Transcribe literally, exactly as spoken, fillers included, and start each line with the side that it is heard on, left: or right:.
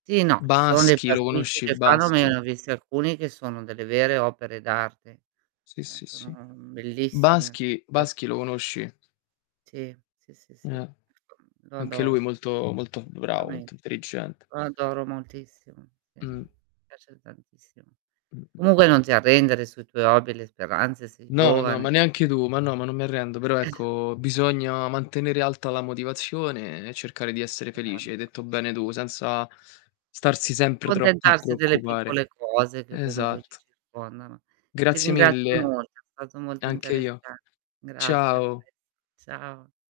right: Sì, no, ci sono dei
left: Baschi, lo
right: pasticci
left: conosci
right: che fanno, ma io
left: Baschi?
right: ne ho visti alcuni, che sono delle vere opere d'arte.
left: Sì,
right: Eh,
left: sì, sì.
right: sono bellissimio.
left: Baschi
right: [unintelligible]
left: Baschi lo conosci?
right: Sì. Sì, sì, sì.
left: Eh.
right: Lo
left: Anche lui
right: adoro.
left: molto, molto v bravo,
right: [unintelligible]
left: molto intelligente.
right: Lo adoro moltissimo.
left: Mh.
right: [unintelligible] Mi piace tantissimo.
left: Mh, mh, mh.
right: Comunque non ti arrendere sui tuoi hobby, le speranze, sei
left: No, no,
right: giovane.
left: ma neanche tu. Ma no, non mi arrendo, però ecco, bisogna mantenere alta la motivazione e cercare di essere felice, hai
right: Esatto.
left: detto bene tu, senza starsi
right: Più
left: sempre troppo a
right: contentarsi delle
left: preoccupare.
right: piccole cose che comunque ci
left: Esatt
right: circondano. Ti
left: Grazie
right: ringrazio
left: mille.
right: molto è stato molto
left: Anche io.
right: interessa grazie a
left: Ciao.
right: te. Ciao.